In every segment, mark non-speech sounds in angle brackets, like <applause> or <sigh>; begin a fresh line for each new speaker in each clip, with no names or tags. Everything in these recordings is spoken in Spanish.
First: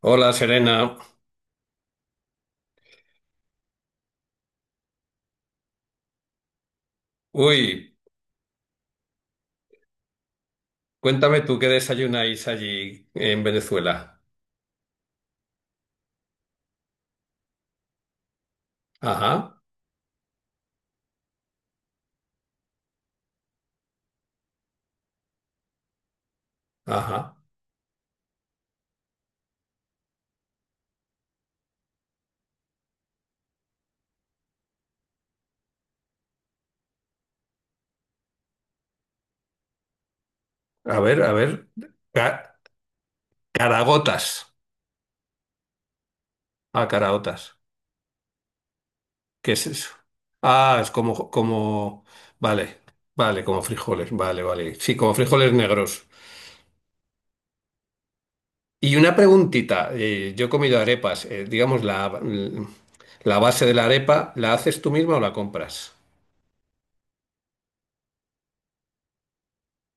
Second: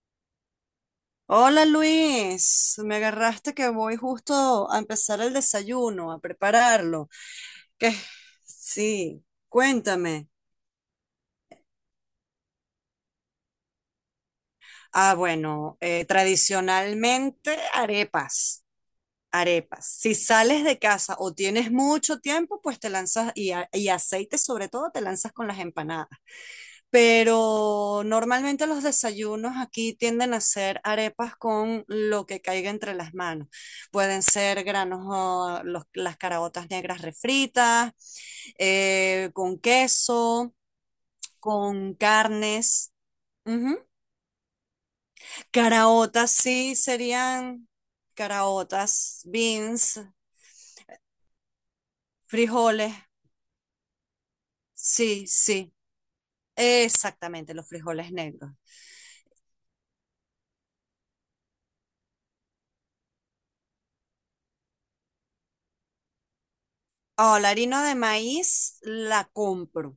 Hola Serena.
Hola Luis, me agarraste que voy justo a empezar el desayuno, a prepararlo.
Uy,
¿Qué? Sí, cuéntame.
cuéntame tú qué desayunáis allí en Venezuela.
Ah, bueno, tradicionalmente arepas,
Ajá,
arepas. Si sales de casa o tienes mucho tiempo, pues te lanzas y aceite sobre todo, te lanzas con las empanadas.
ajá.
Pero normalmente los desayunos aquí tienden a ser arepas con lo que caiga entre las manos. Pueden ser granos, las caraotas negras refritas, con queso,
A ver, a ver.
con
Ca-
carnes. Ujú.
caragotas.
Caraotas sí
Ah, caragotas.
serían caraotas,
¿Qué es eso?
beans,
Ah, es como, como. Vale,
frijoles.
vale, como frijoles. Vale, vale. Sí, como
Sí,
frijoles
sí,
negros.
exactamente, los frijoles negros.
Y una preguntita. Yo he comido arepas. Digamos, la base de la arepa, ¿la haces tú misma o la compras?
Oh, la harina de maíz la compro.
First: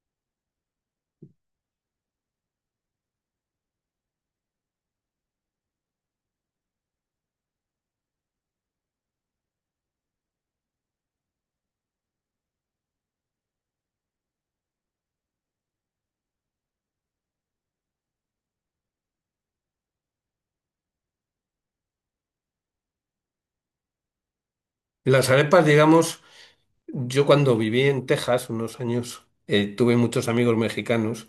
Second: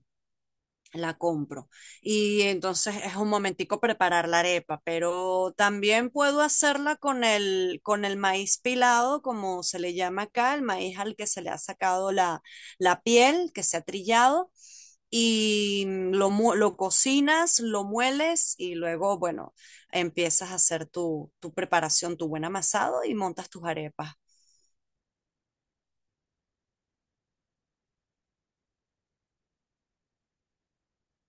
La compro. Y entonces es un momentico preparar la arepa, pero también puedo hacerla con con el maíz pilado, como se le llama acá, el maíz al que se le ha sacado la piel, que se ha trillado, y lo cocinas, lo mueles y luego, bueno, empiezas a hacer tu preparación, tu buen amasado y montas tus arepas.
Las arepas, digamos. Yo cuando viví en Texas unos años, tuve muchos amigos mexicanos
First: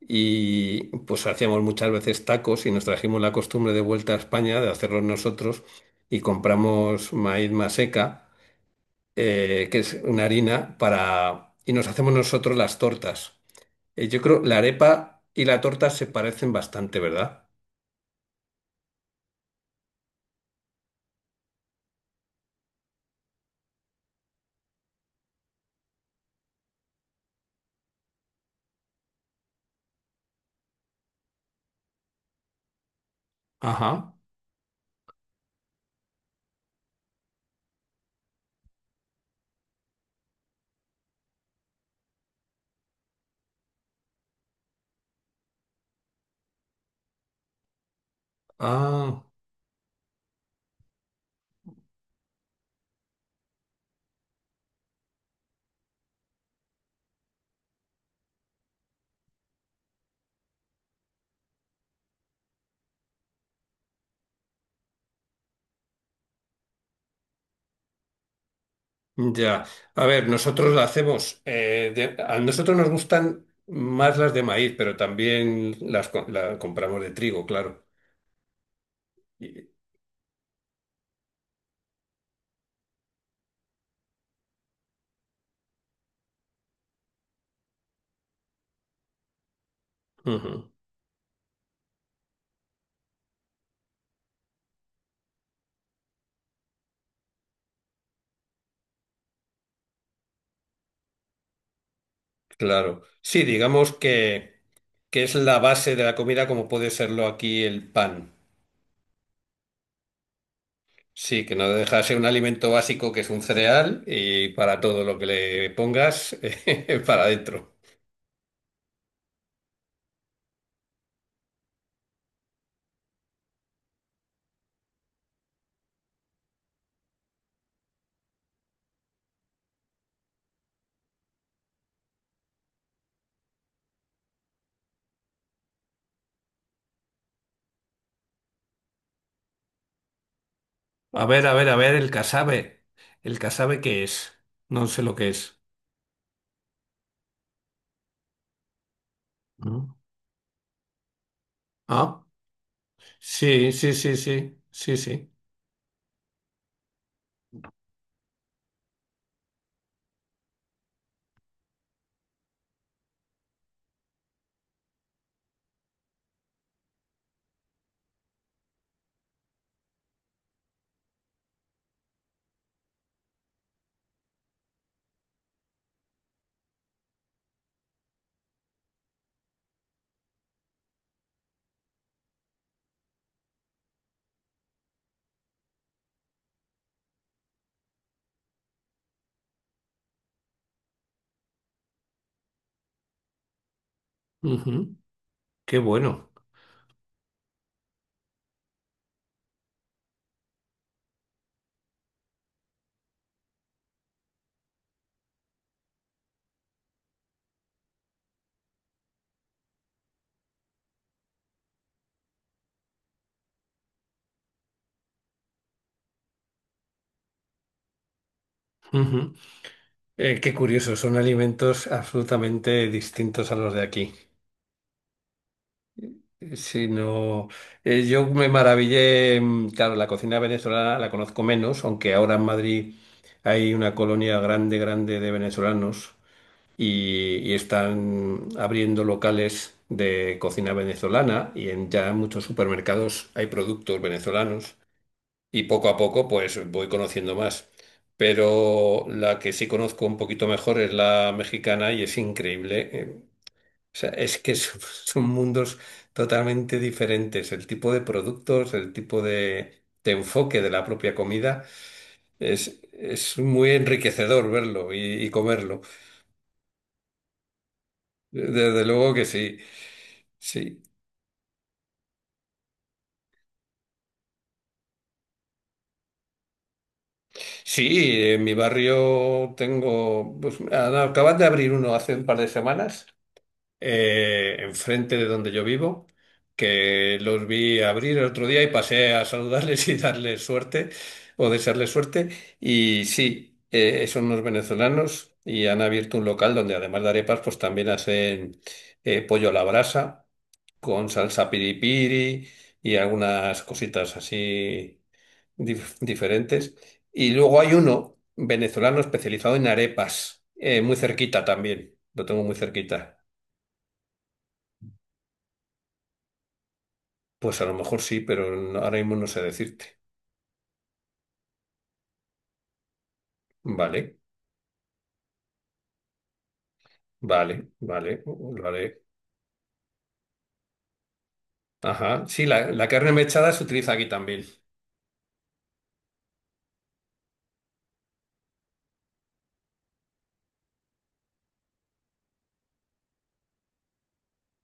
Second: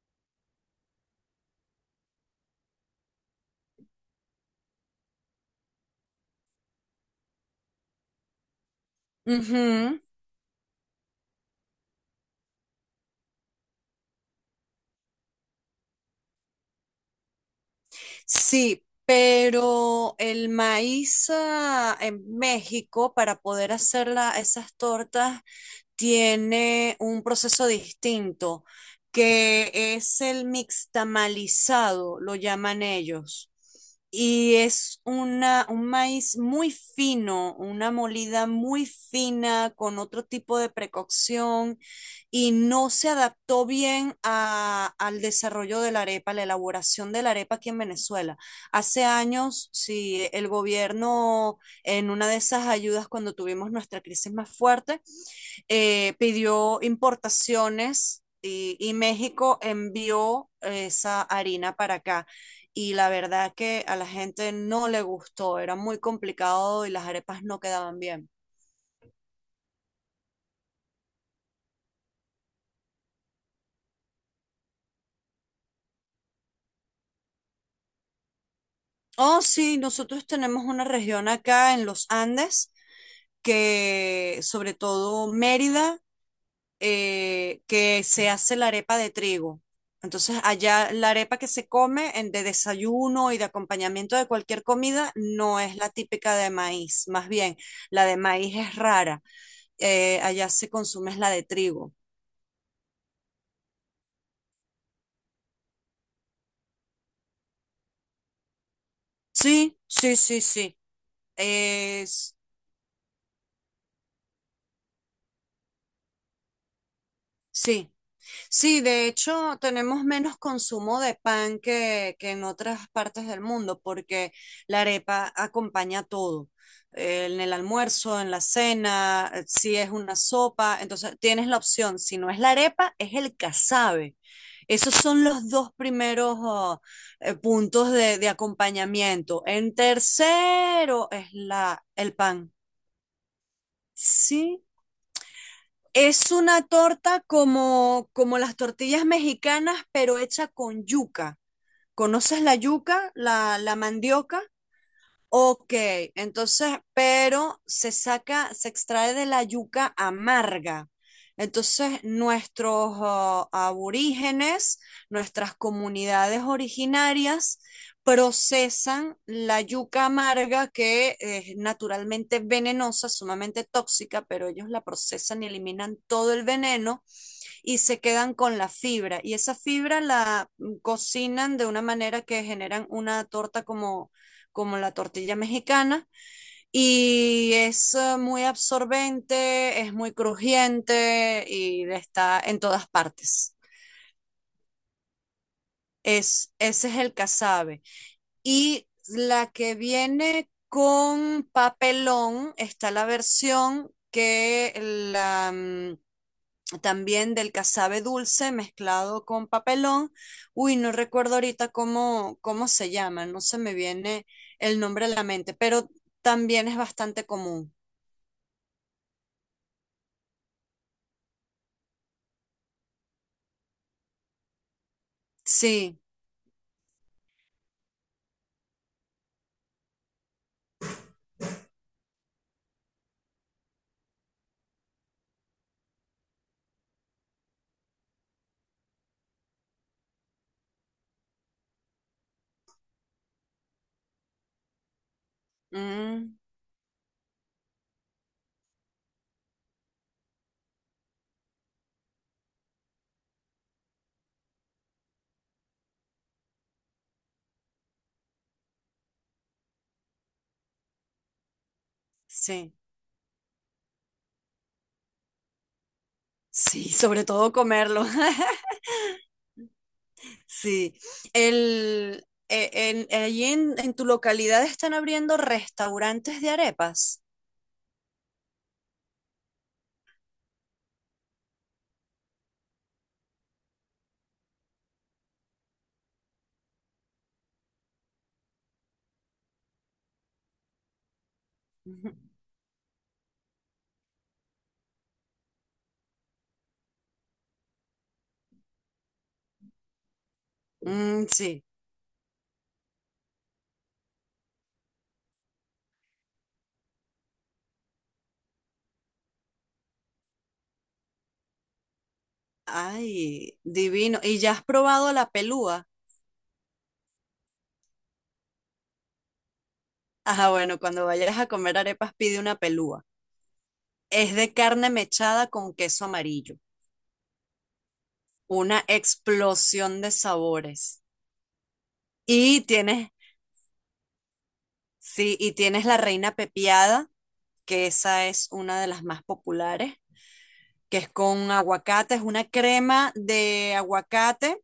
y pues hacíamos muchas veces tacos y nos trajimos la costumbre de vuelta a España de hacerlos nosotros y compramos maíz maseca, que es
Ujú.
una harina, y nos hacemos nosotros las tortas. Yo creo la arepa y la torta se parecen bastante, ¿verdad?
Sí, pero el maíz en México, para poder hacer esas tortas, tiene un proceso distinto, que es el mixtamalizado, lo llaman ellos.
Ajá.
Y es un maíz muy fino, una molida muy fina con otro tipo de precocción y no se adaptó bien al desarrollo de la arepa, la elaboración de la arepa aquí en Venezuela. Hace
Ah.
años, si el gobierno en una de esas ayudas cuando tuvimos nuestra crisis más fuerte, pidió importaciones y México envió esa harina para acá. Y la verdad que a la gente no le gustó, era muy complicado y las arepas no quedaban bien.
Ya, a ver, nosotros la hacemos, a nosotros nos gustan más las de maíz, pero también las la compramos de trigo, claro.
Oh,
Y-
sí, nosotros tenemos una región acá en los Andes que sobre todo Mérida que se hace la arepa de trigo. Entonces,
ujú,
allá la arepa que se come de desayuno y de acompañamiento de cualquier comida no es la típica de maíz, más bien la de maíz es rara. Allá se consume es la de trigo.
claro. Sí, digamos que es la base de la comida como puede serlo aquí el pan.
Sí, sí, sí, sí.
Sí, que no deja de ser un
Es,
alimento básico que es un cereal y para todo lo que le pongas, <laughs> para adentro.
sí. Sí, de hecho, tenemos menos consumo de pan que en otras partes del mundo, porque la arepa acompaña todo. En el almuerzo, en la cena, si es una sopa, entonces tienes la opción. Si no es la arepa, es el casabe. Esos son los dos primeros oh, puntos de acompañamiento. En tercero
A
es
ver, a ver, a ver, el
el pan.
casabe. ¿El casabe qué es?
Sí.
No sé lo que es.
Es una torta como las tortillas mexicanas,
Mm.
pero hecha con yuca.
¿Ah?
¿Conoces la yuca,
Sí,
la
sí, sí,
mandioca?
sí, sí, sí.
Ok, entonces, pero se saca, se extrae de la yuca amarga. Entonces, nuestros aborígenes, nuestras comunidades originarias, procesan la yuca amarga que es naturalmente venenosa, sumamente tóxica, pero ellos la procesan y eliminan todo el veneno y se quedan con la fibra. Y esa fibra la cocinan de una manera que generan una torta como, como la tortilla mexicana y es muy absorbente, es muy crujiente y está en todas partes.
Ujú. Qué bueno.
Es, ese es el casabe. Y la que viene con papelón está la versión que la, mm, también del casabe dulce mezclado con papelón. Uy, no recuerdo ahorita cómo, cómo se llama, no se me viene el nombre a la mente, pero también es bastante común.
Ujú. Qué curioso, son alimentos absolutamente distintos a los de aquí.
Sí,
Si no, yo me maravillé, mm, claro, la cocina venezolana la conozco menos, aunque ahora en Madrid hay una colonia grande, grande de venezolanos y están abriendo locales de cocina venezolana y en ya muchos supermercados hay productos venezolanos. Y poco a poco
mm,
pues voy conociendo más. Pero la que sí conozco un poquito mejor es la mexicana y es increíble. O sea, es que son, <laughs> son mundos totalmente diferentes. El tipo de productos, el tipo de enfoque de la propia comida
sí,
es muy enriquecedor verlo y comerlo.
sí, sobre todo comerlo. <laughs>
Desde luego que sí. Sí,
Sí, allí en tu localidad están abriendo restaurantes de arepas.
sí, en mi barrio tengo, pues, ah, no, acaban de abrir uno hace un par de semanas enfrente de donde yo vivo, que los vi abrir el otro día y pasé a saludarles <laughs> y darles suerte o desearles
Ujú.
suerte. Y sí, son unos venezolanos y han abierto un local donde además de arepas, pues también hacen pollo a la brasa con
Mm,
salsa
sí,
piripiri y algunas cositas así diferentes. Y luego hay uno venezolano especializado en arepas, muy cerquita también. Lo tengo muy cerquita.
ay, divino. ¿Y ya has probado la pelúa?
Pues a lo mejor sí, pero ahora mismo no sé decirte.
Ajá, bueno, cuando vayas a comer arepas, pide una pelúa.
Vale,
Es de carne mechada con queso amarillo.
vale, vale, lo
Una
haré.
explosión de sabores.
Ajá. Sí,
Y
la
tienes,
carne mechada se utiliza aquí también.
sí, y tienes la reina pepiada, que esa es una de las más populares, que es con aguacate, es una crema de aguacate,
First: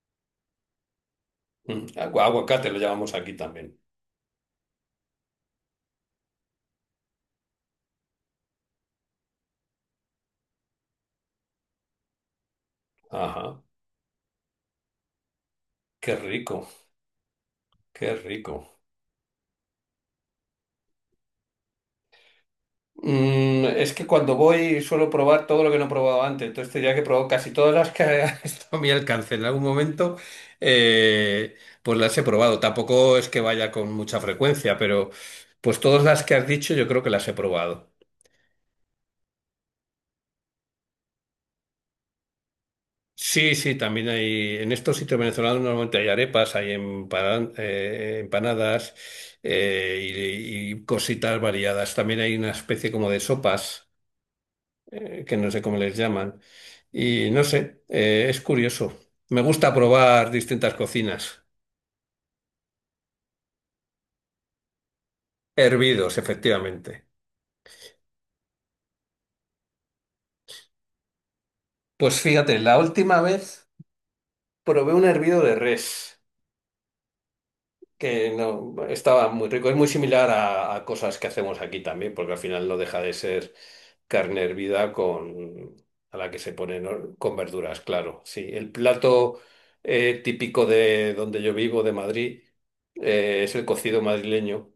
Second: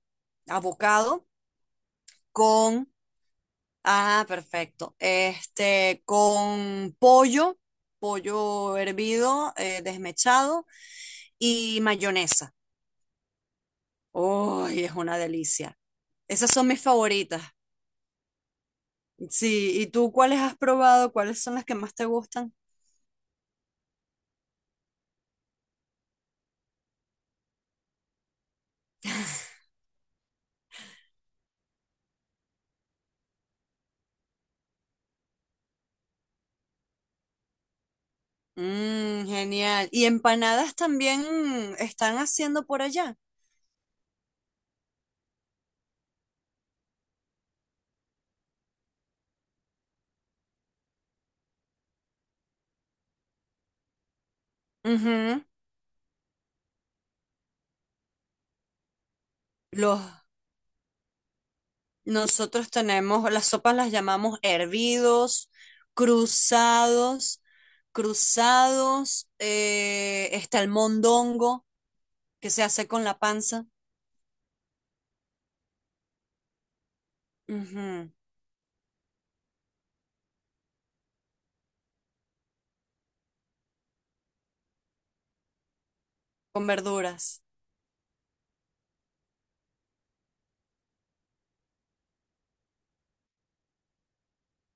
avocado,
Mm, aguacate lo
con,
llamamos aquí también.
ah, perfecto, este, con pollo, pollo hervido, desmechado y mayonesa.
Ajá.
Uy, es una delicia.
Qué
Esas son
rico,
mis favoritas.
qué rico.
Sí, ¿y tú cuáles has probado? ¿Cuáles son las que más te gustan?
Mm, es que cuando voy suelo probar todo lo que no he probado antes, entonces tendría que probar casi todas las que <laughs> han estado a mi alcance en algún momento, eh, pues las he probado. Tampoco es que vaya con mucha frecuencia, pero pues todas las que has dicho yo creo que las he probado.
Mm, genial. ¿Y empanadas también están haciendo por allá?
Sí, sí, también hay, en estos sitios venezolanos normalmente hay arepas, hay empanadas eh, y cositas variadas. También hay una especie como de sopas, que
Ujú.
no sé cómo les llaman. Y no sé, es curioso. Me gusta
Los,
probar distintas cocinas.
nosotros tenemos, las sopas las llamamos hervidos,
Hervidos, efectivamente.
cruzados, cruzados, está el mondongo
Pues
que
fíjate,
se
la
hace con la
última
panza,
vez probé un hervido de res.
ujú,
Que no, estaba muy rico. Es muy similar a cosas que hacemos aquí también, porque al final no deja de ser carne hervida con, a la que se
con
pone ¿no? con
verduras.
verduras, claro. Sí, el plato típico de donde yo vivo, de Madrid, es el cocido madrileño,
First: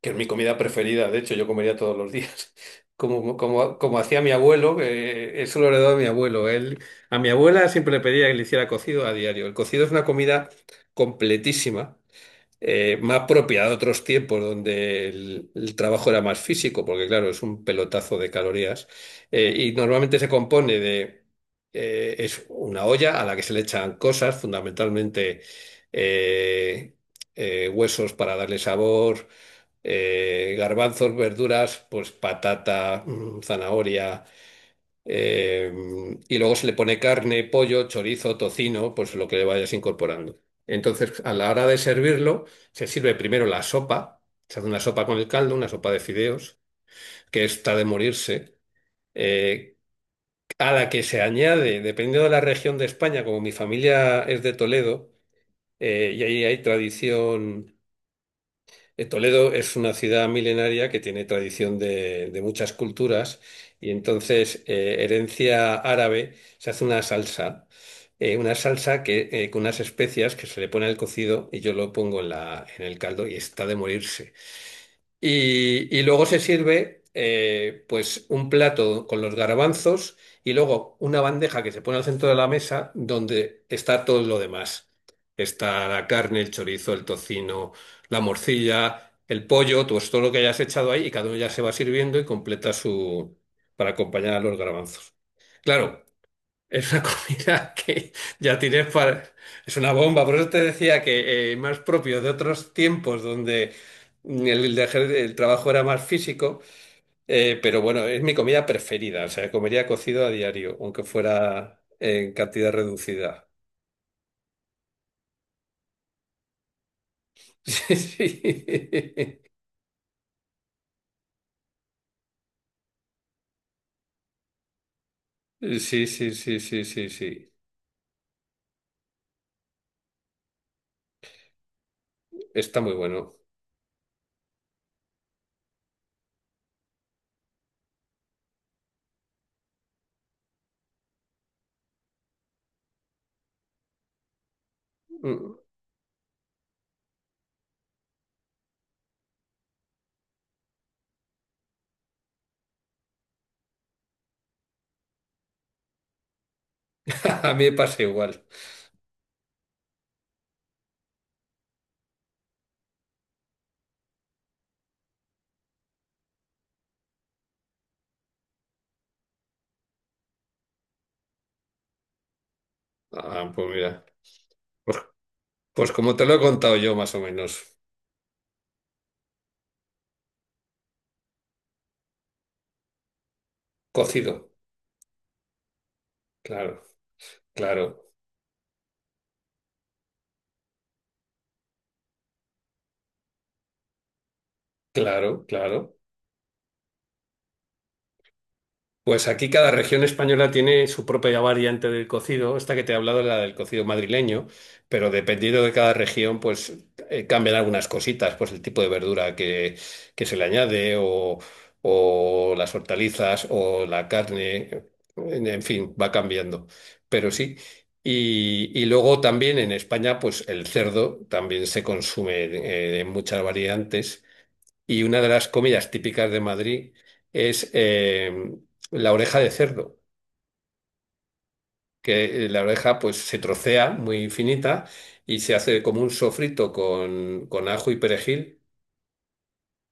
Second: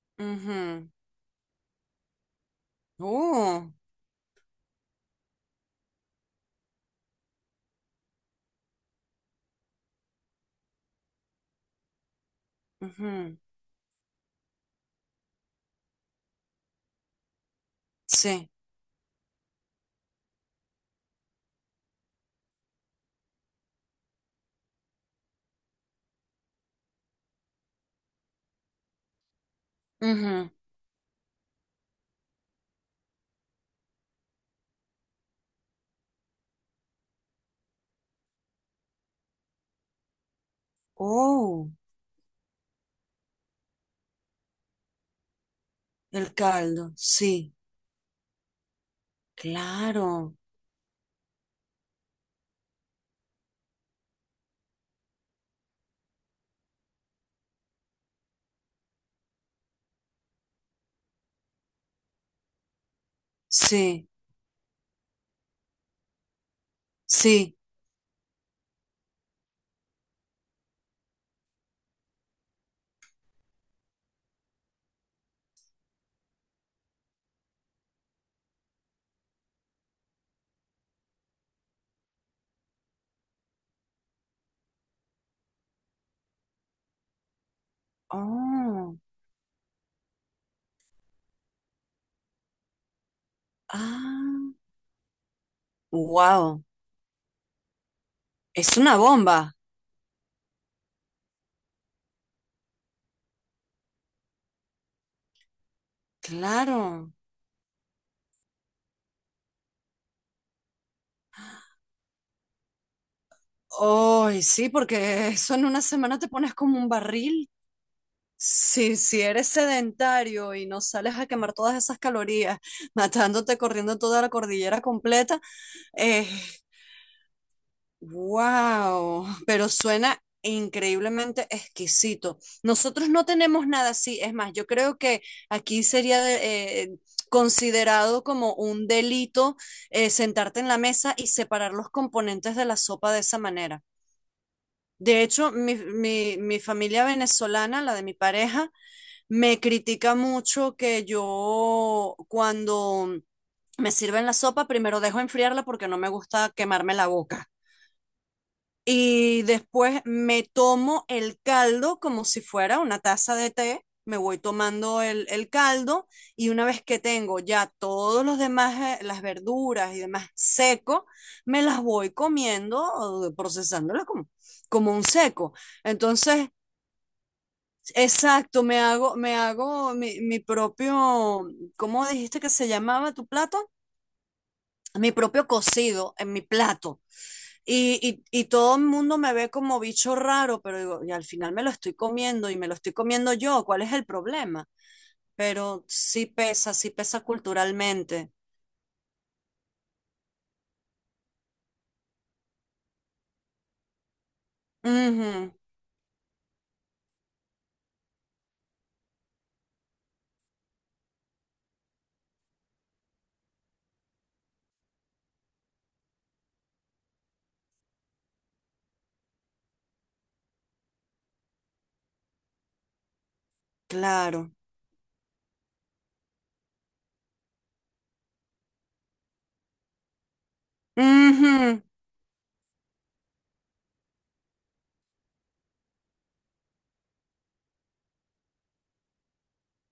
que es mi comida
Ujú.
preferida. De hecho, yo comería todos los días. <laughs> Como,
Uh,
como, como hacía mi abuelo, que eso lo heredó a mi abuelo. Él, a mi abuela siempre le pedía que le hiciera cocido a diario. El cocido es una comida completísima más
ujú,
propia de otros tiempos donde el trabajo era más físico, porque claro, es un pelotazo de
sí.
calorías, y normalmente se compone de, es una olla a la que se le echan cosas, fundamentalmente eh, huesos para darle sabor,
Ujú.
garbanzos, verduras, pues patata, mm, zanahoria. Eh, y luego se le pone carne, pollo, chorizo, tocino, pues lo que le vayas incorporando. Entonces, a la hora
Oh,
de servirlo, se sirve primero la sopa, se hace una sopa con el caldo, una sopa de
el
fideos,
caldo,
que
sí,
está de morirse, eh,
claro,
a la que se añade, dependiendo de la región de España, como mi familia es de Toledo, y ahí hay tradición Toledo es una ciudad milenaria que tiene tradición de muchas culturas y
sí,
entonces herencia árabe se hace
sí.
una salsa que con unas especias que se le pone al cocido y yo lo pongo en en el caldo y está de morirse. Y luego se sirve pues un plato con los garbanzos y luego una bandeja que se pone al centro de la mesa donde está todo lo demás. Está la carne, el chorizo, el tocino, la
Oh,
morcilla, el pollo, pues todo lo que hayas echado ahí y cada uno ya se va sirviendo y completa su... para acompañar a
ah,
los garbanzos. Claro.
wow,
Es una <laughs> comida que ya
es
tienes
una
para...
bomba,
Es una bomba, por eso te decía que más propio de otros tiempos donde el trabajo era más físico,
claro.
pero bueno, es mi comida preferida, o sea, comería cocido a diario, aunque fuera en cantidad reducida.
Ay, sí, porque eso en una semana te pones como un barril. Sí, si eres
<laughs>
sedentario y no sales a quemar todas esas calorías, <laughs> matándote corriendo toda la cordillera completa,
Sí, sí,
eh,
sí, sí, sí, sí, sí, sí.
wow, pero suena increíblemente exquisito.
Está muy
Nosotros no
bueno.
tenemos nada así, es más, yo creo que aquí sería considerado como un delito sentarte en la mesa y separar los componentes de la sopa de esa manera. De hecho,
Mm.
mi familia venezolana, la de mi pareja, me critica mucho que yo cuando me sirven la sopa, primero dejo enfriarla porque no me gusta quemarme la
<laughs>
boca.
A mí me pasa igual.
Y después me tomo el caldo como si fuera una taza de té. Me voy tomando el caldo y una vez que tengo ya todos los demás, las verduras y demás seco, me las voy comiendo,
Ah, pues mira,
procesándolas como, como
pues
un seco.
pues como te lo he
Entonces,
contado yo más o menos,
exacto, me hago mi propio, ¿cómo dijiste que se llamaba tu plato?
cocido,
Mi propio cocido en mi
claro.
plato.
Claro.
Y todo el mundo me ve como bicho raro, pero digo, y al final me lo estoy comiendo y me lo estoy comiendo yo, ¿cuál es el problema?
Claro,
Pero
claro.
sí pesa culturalmente.
Pues aquí cada región española tiene su propia variante del cocido. Esta que te he hablado es la del cocido madrileño, pero
Ujú,
dependiendo de cada región, pues cambian algunas cositas, pues el tipo de verdura que se le añade o las hortalizas o la carne, en fin, va cambiando. Pero sí. Y luego también en España, pues el cerdo también se consume en muchas variantes.
claro.
Y una de las comidas típicas de Madrid es la oreja de cerdo,
Ujú.
que la oreja pues se trocea muy finita y se hace como un sofrito con ajo y perejil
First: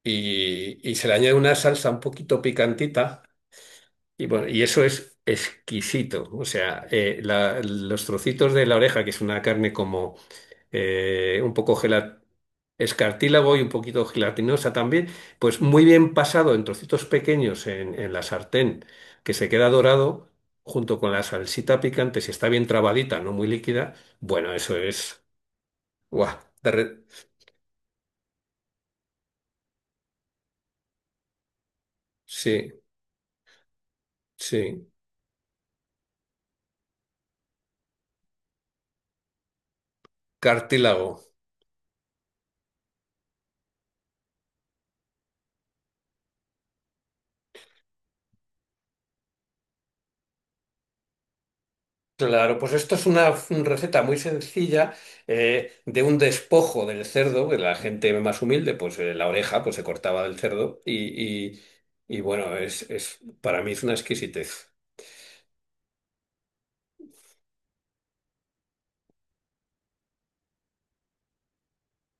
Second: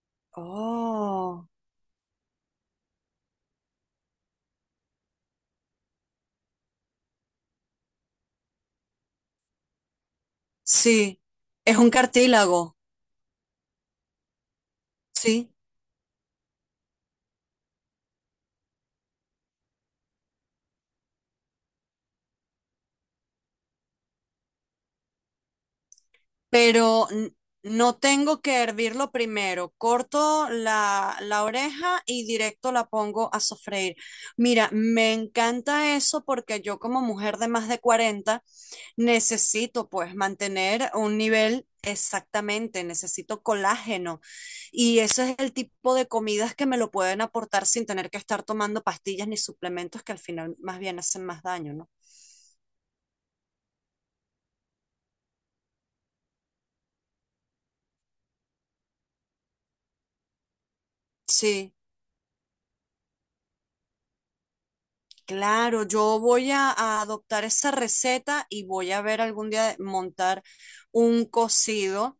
y se le añade
Oh,
una salsa un poquito picantita y bueno, y eso es exquisito. O sea, los trocitos de la oreja, que es una carne como
sí,
un poco
es un
gelat
cartílago,
escartílago y un poquito gelatinosa también,
sí.
pues muy bien pasado en trocitos pequeños en la sartén, que se queda dorado junto con la salsita picante, si está bien trabadita, no muy líquida, bueno, eso es, guau, derre-
pero n- no tengo que hervirlo primero. Corto la oreja y
sí,
directo la pongo a sofreír. Mira,
sí,
me encanta eso porque yo como mujer de más de 40 necesito pues mantener un
cartílago.
nivel. Exactamente, necesito colágeno y ese es el tipo de comidas que me lo pueden aportar sin tener que estar tomando pastillas ni suplementos que al final más bien hacen más daño, ¿no?
Claro, pues esto es una receta muy sencilla de un despojo del cerdo, que la gente más humilde, pues la oreja pues se cortaba del cerdo
Sí.
y, bueno, es, para mí es una exquisitez.
Claro, yo voy a adoptar esa receta y voy a ver algún día montar un cocido,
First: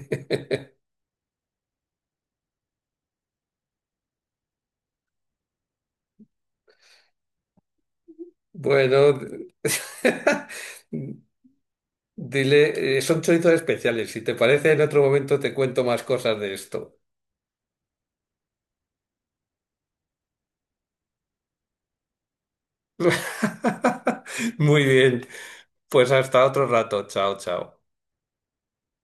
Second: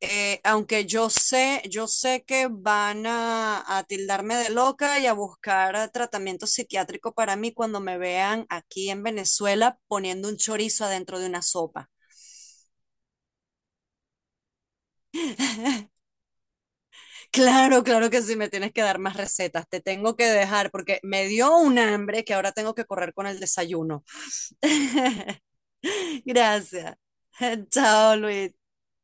aunque yo sé que van a tildarme de loca y a buscar tratamiento psiquiátrico para mí cuando me vean aquí en
Bueno,
Venezuela poniendo un
<laughs>
chorizo adentro de una sopa.
dile, son chorizos especiales, si te parece en otro momento te cuento más cosas de esto.
<laughs> Claro, claro que sí, me tienes que dar más recetas, te tengo que dejar porque me dio un hambre que ahora tengo que correr con el desayuno.
<laughs> Muy
<laughs>
bien, pues hasta otro
Gracias.
rato, chao,
<laughs>
chao.
Chao, Luis.